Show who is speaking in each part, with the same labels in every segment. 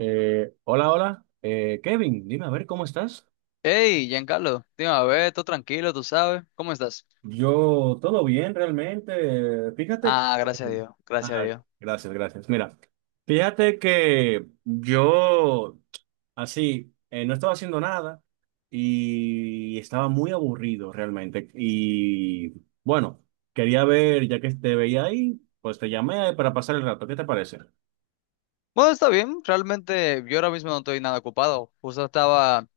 Speaker 1: Hola, hola. Kevin, dime a ver cómo estás.
Speaker 2: Hey, Giancarlo, te iba a ver, todo tranquilo, tú sabes. ¿Cómo estás?
Speaker 1: Yo, todo bien realmente. Fíjate que...
Speaker 2: Ah, gracias a Dios, gracias a
Speaker 1: Ah,
Speaker 2: Dios.
Speaker 1: gracias, gracias. Mira, fíjate que yo así no estaba haciendo nada y estaba muy aburrido realmente. Y bueno, quería ver, ya que te veía ahí, pues te llamé para pasar el rato. ¿Qué te parece?
Speaker 2: Bueno, está bien, realmente yo ahora mismo no estoy nada ocupado. Justo estaba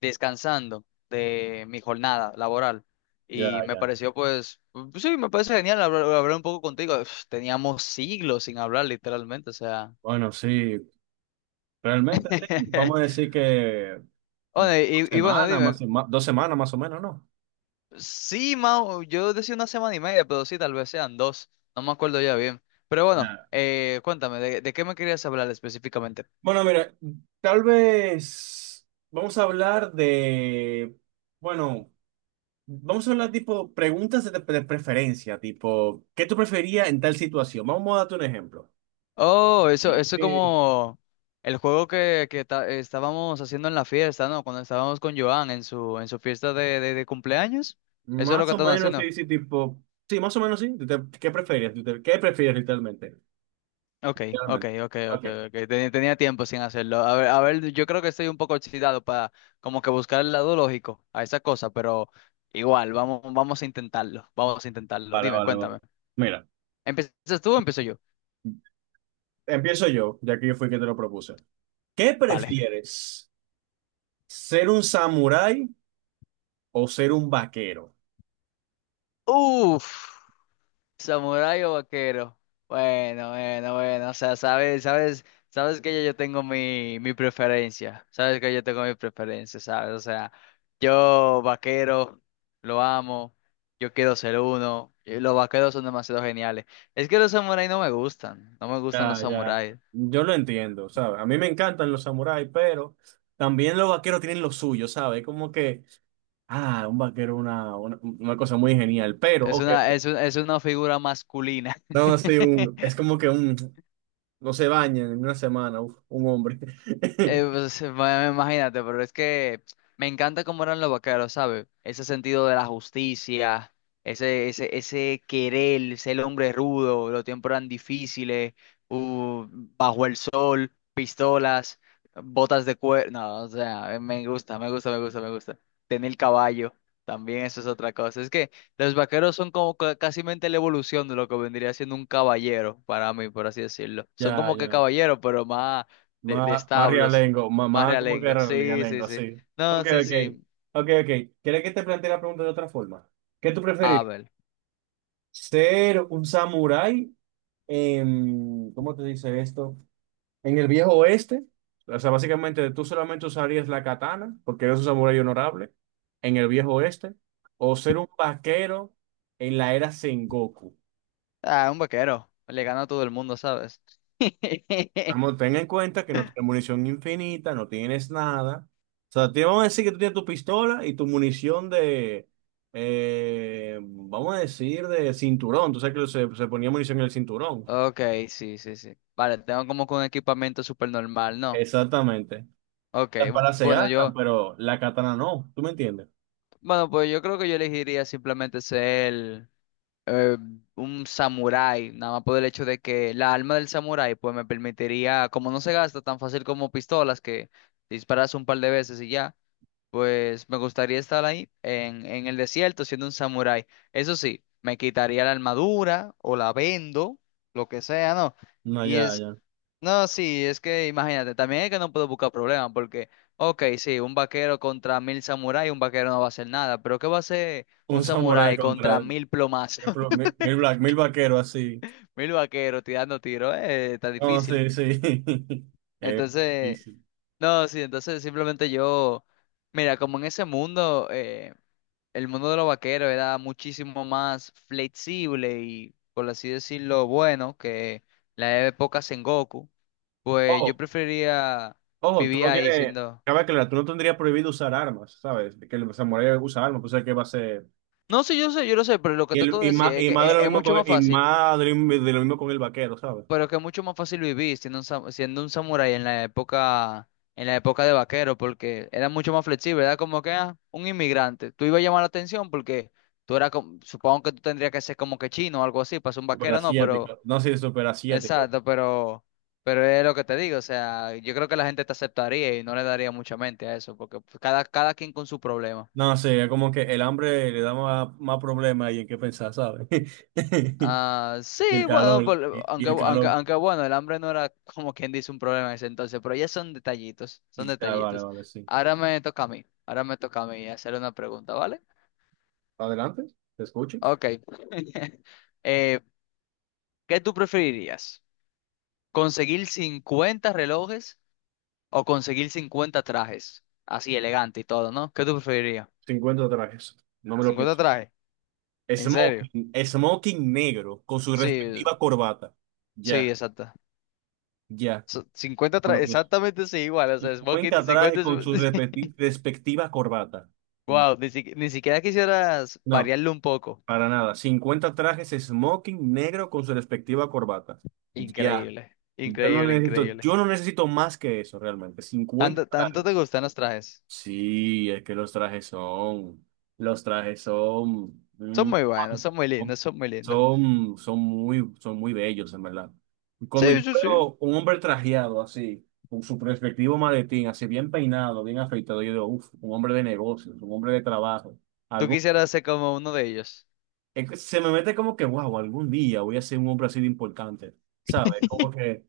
Speaker 2: descansando de mi jornada laboral y
Speaker 1: Ya,
Speaker 2: me
Speaker 1: ya.
Speaker 2: pareció, pues, sí, me parece genial hablar un poco contigo. Uf, teníamos siglos sin hablar, literalmente, o sea.
Speaker 1: Bueno, sí. Realmente sí, vamos a decir que
Speaker 2: Bueno,
Speaker 1: dos
Speaker 2: y, bueno,
Speaker 1: semanas
Speaker 2: dime.
Speaker 1: dos semanas más o menos, ¿no?
Speaker 2: Sí, Mau, yo decía una semana y media, pero sí, tal vez sean dos. No me acuerdo ya bien. Pero bueno,
Speaker 1: Ya.
Speaker 2: cuéntame, ¿de qué me querías hablar específicamente?
Speaker 1: Bueno, mira, tal vez vamos a hablar de, bueno, vamos a hablar tipo preguntas de preferencia, tipo, ¿qué tú preferías en tal situación? Vamos a darte un ejemplo.
Speaker 2: Oh, eso,
Speaker 1: Sí,
Speaker 2: eso es
Speaker 1: que-
Speaker 2: como el juego que estábamos haciendo en la fiesta, ¿no? Cuando estábamos con Joan en su fiesta de cumpleaños. Eso es lo
Speaker 1: Más
Speaker 2: que
Speaker 1: o
Speaker 2: estamos
Speaker 1: menos
Speaker 2: haciendo.
Speaker 1: sí, sí, tipo, sí, más o menos sí. ¿Qué prefieres? ¿Qué prefieres literalmente?
Speaker 2: Ok, ok,
Speaker 1: Realmente.
Speaker 2: ok,
Speaker 1: Ok,
Speaker 2: ok, ok. Tenía tiempo sin hacerlo. A ver, yo creo que estoy un poco oxidado para como que buscar el lado lógico a esa cosa, pero igual, vamos a intentarlo. Vamos a intentarlo.
Speaker 1: vale,
Speaker 2: Dime,
Speaker 1: vale, vale.
Speaker 2: cuéntame.
Speaker 1: Mira,
Speaker 2: ¿Empiezas tú o empiezo yo?
Speaker 1: empiezo yo, ya que yo fui quien te lo propuse. ¿Qué
Speaker 2: Vale.
Speaker 1: prefieres? ¿Ser un samurái o ser un vaquero?
Speaker 2: Uf. ¿Samurái o vaquero? Bueno, o sea, sabes que yo tengo mi preferencia, sabes que yo tengo mi preferencia, sabes, o sea, yo vaquero, lo amo, yo quiero ser uno, y los vaqueros son demasiado geniales. Es que los samuráis no me gustan, no me gustan los
Speaker 1: Ya, ya,
Speaker 2: samuráis,
Speaker 1: yo lo entiendo, ¿sabes? A mí me encantan los samuráis, pero también los vaqueros tienen lo suyo, ¿sabes? Como que, ah, un vaquero es una cosa muy genial, pero, ok,
Speaker 2: es una figura masculina.
Speaker 1: no, así un, es como que un, no se baña en una semana, uf, un hombre.
Speaker 2: Eh, pues, bueno, imagínate, pero es que me encanta cómo eran los vaqueros, ¿sabes? Ese sentido de la justicia, ese querer, ser el hombre rudo, los tiempos eran difíciles, bajo el sol, pistolas, botas de cuero. No, o sea, me gusta, me gusta, me gusta, me gusta. Tener el caballo, también eso es otra cosa. Es que los vaqueros son como casi mente la evolución de lo que vendría siendo un caballero, para mí, por así decirlo. Son
Speaker 1: Ya,
Speaker 2: como que
Speaker 1: ya,
Speaker 2: caballeros, pero más de
Speaker 1: más
Speaker 2: establos,
Speaker 1: realengo,
Speaker 2: más
Speaker 1: mamá como que
Speaker 2: realengo.
Speaker 1: era
Speaker 2: Sí, sí,
Speaker 1: realengo,
Speaker 2: sí.
Speaker 1: sí. Ok,
Speaker 2: No, sí,
Speaker 1: ok,
Speaker 2: sí.
Speaker 1: ok, ok. ¿Quieres que te plantee la pregunta de otra forma? ¿Qué tú preferís?
Speaker 2: Abel.
Speaker 1: Ser un samurái en, ¿cómo te dice esto? En el viejo oeste. O sea, básicamente tú solamente usarías la katana, porque eres un samurái honorable, en el viejo oeste, o ser un vaquero en la era Sengoku.
Speaker 2: Ah, un vaquero. Le gana a todo el mundo, ¿sabes?
Speaker 1: Vamos, ten en cuenta que no tienes munición infinita, no tienes nada. O sea, te vamos a decir que tú tienes tu pistola y tu munición de, vamos a decir, de cinturón. Tú sabes que se ponía munición en el cinturón.
Speaker 2: Ok, sí, sí, sí. Vale, tengo como que un equipamiento súper normal, ¿no?
Speaker 1: Exactamente.
Speaker 2: Ok,
Speaker 1: Las balas se
Speaker 2: bueno,
Speaker 1: gastan,
Speaker 2: yo,
Speaker 1: pero la katana no, ¿tú me entiendes?
Speaker 2: bueno, pues yo creo que yo elegiría simplemente ser eh, un samurái, nada más por el hecho de que la alma del samurái, pues me permitiría, como no se gasta tan fácil como pistolas, que disparas un par de veces y ya. Pues me gustaría estar ahí en el desierto siendo un samurái. Eso sí, me quitaría la armadura o la vendo, lo que sea, ¿no?
Speaker 1: No,
Speaker 2: Y
Speaker 1: ya,
Speaker 2: es,
Speaker 1: ya.
Speaker 2: no, sí, es que imagínate, también es que no puedo buscar problemas porque, ok, sí, un vaquero contra 1000 samuráis, un vaquero no va a hacer nada, pero ¿qué va a hacer
Speaker 1: Un
Speaker 2: un
Speaker 1: samurái
Speaker 2: samurái
Speaker 1: contra
Speaker 2: contra 1000 plomazos?
Speaker 1: ejemplo, mil vaqueros así.
Speaker 2: 1000 vaqueros tirando tiros, está
Speaker 1: No,
Speaker 2: difícil.
Speaker 1: sí, sí. Es
Speaker 2: Entonces,
Speaker 1: difícil.
Speaker 2: no, sí, entonces simplemente yo, mira, como en ese mundo, el mundo de los vaqueros era muchísimo más flexible y, por así decirlo, bueno que la época Sengoku, pues yo
Speaker 1: Ojo,
Speaker 2: preferiría
Speaker 1: ojo, tú
Speaker 2: vivir
Speaker 1: no
Speaker 2: ahí
Speaker 1: tienes,
Speaker 2: siendo.
Speaker 1: cabe aclarar, tú no tendrías prohibido usar armas, ¿sabes? Que el samurái usa armas, pues es que va a ser...
Speaker 2: No sé, yo sé, yo lo sé, pero lo que
Speaker 1: Y,
Speaker 2: trato de decir es que
Speaker 1: más de lo
Speaker 2: es,
Speaker 1: mismo
Speaker 2: mucho
Speaker 1: con,
Speaker 2: más
Speaker 1: el, y
Speaker 2: fácil,
Speaker 1: más de lo mismo con el vaquero, ¿sabes?
Speaker 2: pero que es mucho más fácil vivir siendo siendo un samurái en la época de vaquero, porque era mucho más flexible, era como que un inmigrante. Tú ibas a llamar la atención porque tú eras, supongo que tú tendrías que ser como que chino o algo así, para ser un vaquero, no, pero.
Speaker 1: Superasiático. No, sí, superasiático.
Speaker 2: Exacto, pero es lo que te digo, o sea, yo creo que la gente te aceptaría y no le daría mucha mente a eso, porque pues, cada quien con su problema.
Speaker 1: No, sí, es como que el hambre le da más problemas y en qué pensar, ¿sabes?
Speaker 2: Ah,
Speaker 1: Y el
Speaker 2: sí, bueno,
Speaker 1: calor, y,
Speaker 2: por-
Speaker 1: y
Speaker 2: aunque,
Speaker 1: el
Speaker 2: aunque,
Speaker 1: calor.
Speaker 2: aunque bueno, el hambre no era como quien dice un problema en ese entonces, pero ya son detallitos,
Speaker 1: Y,
Speaker 2: son
Speaker 1: ah, vale,
Speaker 2: detallitos.
Speaker 1: vale, sí.
Speaker 2: Ahora me toca a mí hacer una pregunta, ¿vale?
Speaker 1: Adelante, te escucho.
Speaker 2: Ok. Eh, ¿qué tú preferirías? ¿Conseguir 50 relojes o conseguir 50 trajes? Así elegante y todo, ¿no? ¿Qué tú preferirías?
Speaker 1: 50 trajes. No me lo
Speaker 2: 50
Speaker 1: pienso.
Speaker 2: trajes, en serio.
Speaker 1: Smoking, smoking negro con su
Speaker 2: Sí,
Speaker 1: respectiva corbata.
Speaker 2: sí,
Speaker 1: Ya,
Speaker 2: exacta.
Speaker 1: ya.
Speaker 2: 50
Speaker 1: Bueno,
Speaker 2: trajes,
Speaker 1: pues
Speaker 2: exactamente sí, igual. O sea, es Smoking
Speaker 1: 50 trajes
Speaker 2: 50.
Speaker 1: con su respecti- respectiva corbata.
Speaker 2: Wow, ni, si ni siquiera quisieras
Speaker 1: No,
Speaker 2: variarlo un poco.
Speaker 1: para nada. 50 trajes smoking negro con su respectiva corbata. Ya.
Speaker 2: Increíble,
Speaker 1: Yo no
Speaker 2: increíble,
Speaker 1: necesito,
Speaker 2: increíble.
Speaker 1: yo no necesito más que eso realmente. cincuenta
Speaker 2: Tanto
Speaker 1: trajes.
Speaker 2: te gustan los trajes.
Speaker 1: Sí, es que los trajes son
Speaker 2: Son muy buenos, son muy lindos, son muy lindos.
Speaker 1: muy bellos, en verdad. Y cuando yo
Speaker 2: Sí, sí, sí.
Speaker 1: veo un hombre trajeado así, con su perspectivo maletín, así bien peinado, bien afeitado, yo digo, uff, un hombre de negocios, un hombre de trabajo.
Speaker 2: Tú
Speaker 1: Algo
Speaker 2: quisieras ser como uno de ellos.
Speaker 1: es que se me mete como que, wow, algún día voy a ser un hombre así de importante, ¿sabes? Como que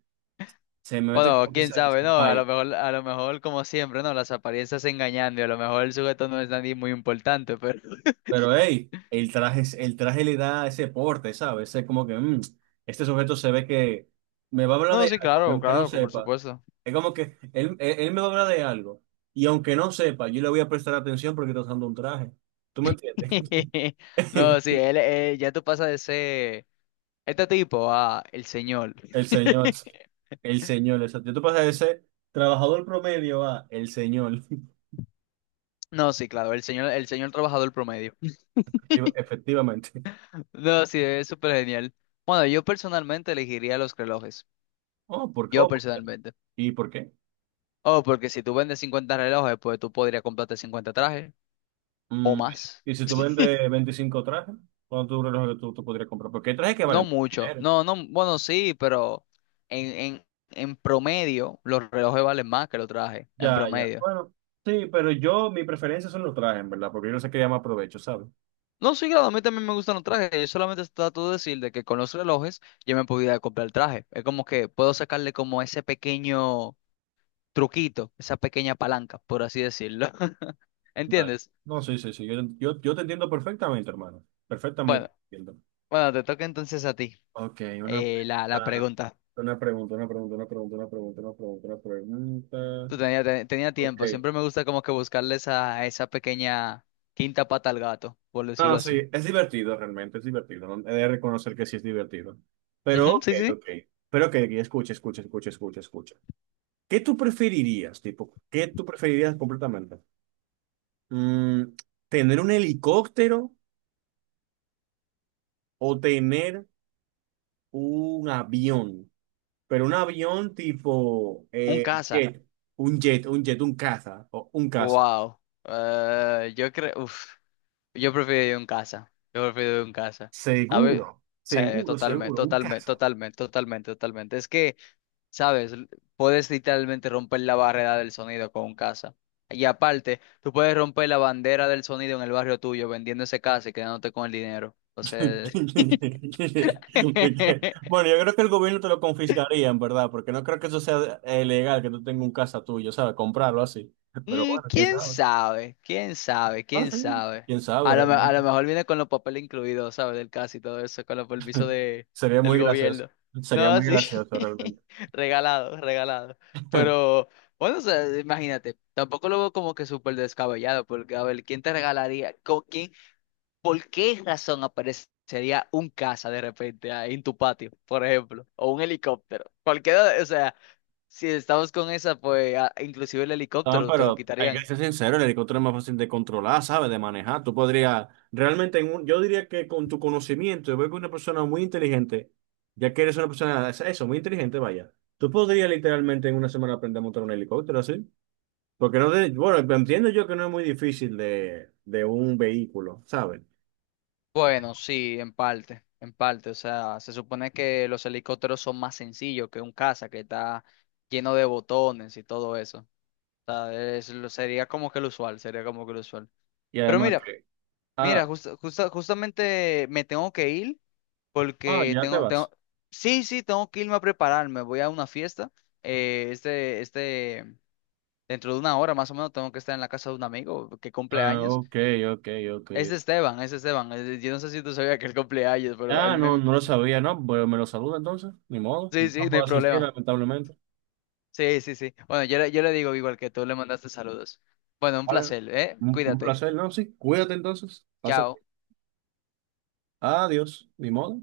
Speaker 1: se me mete
Speaker 2: Bueno,
Speaker 1: como que
Speaker 2: quién
Speaker 1: esa
Speaker 2: sabe, ¿no? A lo
Speaker 1: vibe.
Speaker 2: mejor, a lo mejor, como siempre, ¿no? Las apariencias engañando y a lo mejor el sujeto no es nadie muy importante, pero.
Speaker 1: Pero hey, el traje, el traje le da ese porte, ¿sabes? Es como que este sujeto se ve que me va a hablar
Speaker 2: No,
Speaker 1: de
Speaker 2: sí,
Speaker 1: algo, que
Speaker 2: claro,
Speaker 1: aunque no
Speaker 2: claro, que por
Speaker 1: sepa,
Speaker 2: supuesto.
Speaker 1: es como que él me va a hablar de algo, y aunque no sepa, yo le voy a prestar atención porque está usando un traje. ¿Tú me entiendes?
Speaker 2: No, sí, él, ya tú pasas de ser este tipo a el señor.
Speaker 1: El señor, el señor, exacto. Yo te pasé de ser trabajador promedio a el señor,
Speaker 2: No, sí, claro, el señor trabajador promedio.
Speaker 1: efectivamente.
Speaker 2: No, sí, es súper genial. Bueno, yo personalmente elegiría los relojes.
Speaker 1: Oh, ¿por qué?
Speaker 2: Yo
Speaker 1: Oh,
Speaker 2: personalmente.
Speaker 1: ¿y por qué?
Speaker 2: Oh, porque si tú vendes 50 relojes, pues tú podrías comprarte 50 trajes o
Speaker 1: Mm,
Speaker 2: más.
Speaker 1: Y si tú vendes 25 trajes, ¿cuánto dura lo que tú podrías comprar? Porque hay trajes que
Speaker 2: No
Speaker 1: valen mucho
Speaker 2: mucho.
Speaker 1: dinero.
Speaker 2: No, no, bueno, sí, pero en, en, en promedio los relojes valen más que los trajes, en
Speaker 1: Ya, ya.
Speaker 2: promedio.
Speaker 1: Bueno, sí, pero yo, mi preferencia son los trajes, en ¿verdad? Porque yo no sé qué más provecho, ¿sabes?
Speaker 2: No, sí, claro, a mí también me gustan los trajes. Yo solamente trato de decir de que con los relojes yo me podía comprar el traje. Es como que puedo sacarle como ese pequeño truquito, esa pequeña palanca, por así decirlo.
Speaker 1: Vale.
Speaker 2: ¿Entiendes?
Speaker 1: No, sí, sí, sí. Yo te entiendo perfectamente, hermano. Perfectamente.
Speaker 2: Bueno,
Speaker 1: Te entiendo.
Speaker 2: bueno, te toca entonces a ti
Speaker 1: Ok, una,
Speaker 2: la
Speaker 1: pregunta,
Speaker 2: pregunta.
Speaker 1: una pregunta, una pregunta, una pregunta, pregunta.
Speaker 2: Tú tenía, tenía tiempo.
Speaker 1: Ok.
Speaker 2: Siempre me gusta como que buscarle esa pequeña quinta pata al gato, por decirlo
Speaker 1: No, sí,
Speaker 2: así.
Speaker 1: es divertido realmente, es divertido. ¿No? He de reconocer que sí es divertido. Pero,
Speaker 2: Ujú, sí,
Speaker 1: ok,
Speaker 2: sí. Sí.
Speaker 1: ok. Pero, ok, ok, escucha, escucha, escucha, escucha, escucha. ¿Qué tú preferirías, tipo? ¿Qué tú preferirías completamente? Mm, ¿Tener un helicóptero o tener un avión? Pero un avión tipo
Speaker 2: Un caza.
Speaker 1: jet, un jet, un caza, o un caza.
Speaker 2: Wow. Yo creo, uf, yo prefiero ir en casa. Yo prefiero ir en casa. ¿Sabes?
Speaker 1: Seguro,
Speaker 2: Sí,
Speaker 1: seguro,
Speaker 2: totalmente,
Speaker 1: seguro, un
Speaker 2: totalmente,
Speaker 1: caza.
Speaker 2: totalmente, totalmente, totalmente. Es que, ¿sabes? Puedes literalmente romper la barrera del sonido con un casa. Y aparte, tú puedes romper la bandera del sonido en el barrio tuyo vendiendo ese casa y quedándote con el dinero. O sea.
Speaker 1: De Bueno, yo creo que el gobierno te lo confiscaría, en verdad, porque no creo que eso sea legal, que tú tengas un casa tuyo, ¿sabes? Comprarlo así. Pero
Speaker 2: Mm,
Speaker 1: bueno, quién
Speaker 2: ¿quién
Speaker 1: sabe.
Speaker 2: sabe? ¿Quién sabe?
Speaker 1: Ah,
Speaker 2: ¿Quién
Speaker 1: sí,
Speaker 2: sabe?
Speaker 1: quién sabe
Speaker 2: A
Speaker 1: realmente.
Speaker 2: lo mejor viene con los papeles incluidos, ¿sabes? Del caso y todo eso, con los permisos
Speaker 1: Sería
Speaker 2: del
Speaker 1: muy gracioso.
Speaker 2: gobierno.
Speaker 1: Sería
Speaker 2: No,
Speaker 1: muy
Speaker 2: sí.
Speaker 1: gracioso realmente.
Speaker 2: Regalado, regalado. Pero, bueno, o sea, imagínate, tampoco lo veo como que súper descabellado, porque, a ver, ¿quién te regalaría? ¿Por qué razón aparecería un caza de repente ahí en tu patio, por ejemplo? O un helicóptero. Cualquiera, o sea, si estamos con esa, pues inclusive el
Speaker 1: Ah,
Speaker 2: helicóptero te lo
Speaker 1: pero hay que
Speaker 2: quitarían.
Speaker 1: ser sincero, el helicóptero es más fácil de controlar, ¿sabes? De manejar. Tú podrías, realmente, yo diría que con tu conocimiento, yo veo que una persona muy inteligente, ya que eres una persona, eso, muy inteligente, vaya, tú podrías literalmente en una semana aprender a montar un helicóptero así. Porque no, bueno, entiendo yo que no es muy difícil de un vehículo, ¿sabes?
Speaker 2: Bueno, sí, en parte, en parte. O sea, se supone que los helicópteros son más sencillos que un caza que está lleno de botones y todo eso. O sea, sería como que lo usual, sería como que lo usual.
Speaker 1: Y
Speaker 2: Pero
Speaker 1: además
Speaker 2: mira,
Speaker 1: que, ah,
Speaker 2: Mira, justamente me tengo que ir
Speaker 1: ah,
Speaker 2: porque
Speaker 1: ya te vas.
Speaker 2: sí, sí, tengo que irme a prepararme. Voy a una fiesta. eh, este, este, dentro de una hora más o menos tengo que estar en la casa de un amigo que cumple
Speaker 1: Ah,
Speaker 2: años.
Speaker 1: ok, ok, ok.
Speaker 2: Es de Esteban, es de Esteban. Es Yo no sé si tú sabías que él cumple años, pero él
Speaker 1: Ah, no,
Speaker 2: me.
Speaker 1: no lo sabía, ¿no? Bueno, me lo saluda entonces, ni modo,
Speaker 2: Sí,
Speaker 1: no
Speaker 2: sí, no
Speaker 1: puedo
Speaker 2: hay
Speaker 1: asistir,
Speaker 2: problema.
Speaker 1: lamentablemente.
Speaker 2: Sí, sí, sí. Bueno, yo le digo igual que tú le mandaste saludos. Bueno, un
Speaker 1: Vale,
Speaker 2: placer, ¿eh?
Speaker 1: un
Speaker 2: Cuídate.
Speaker 1: placer, ¿no? Sí, cuídate entonces. Pasa.
Speaker 2: Chao.
Speaker 1: Adiós, ni modo.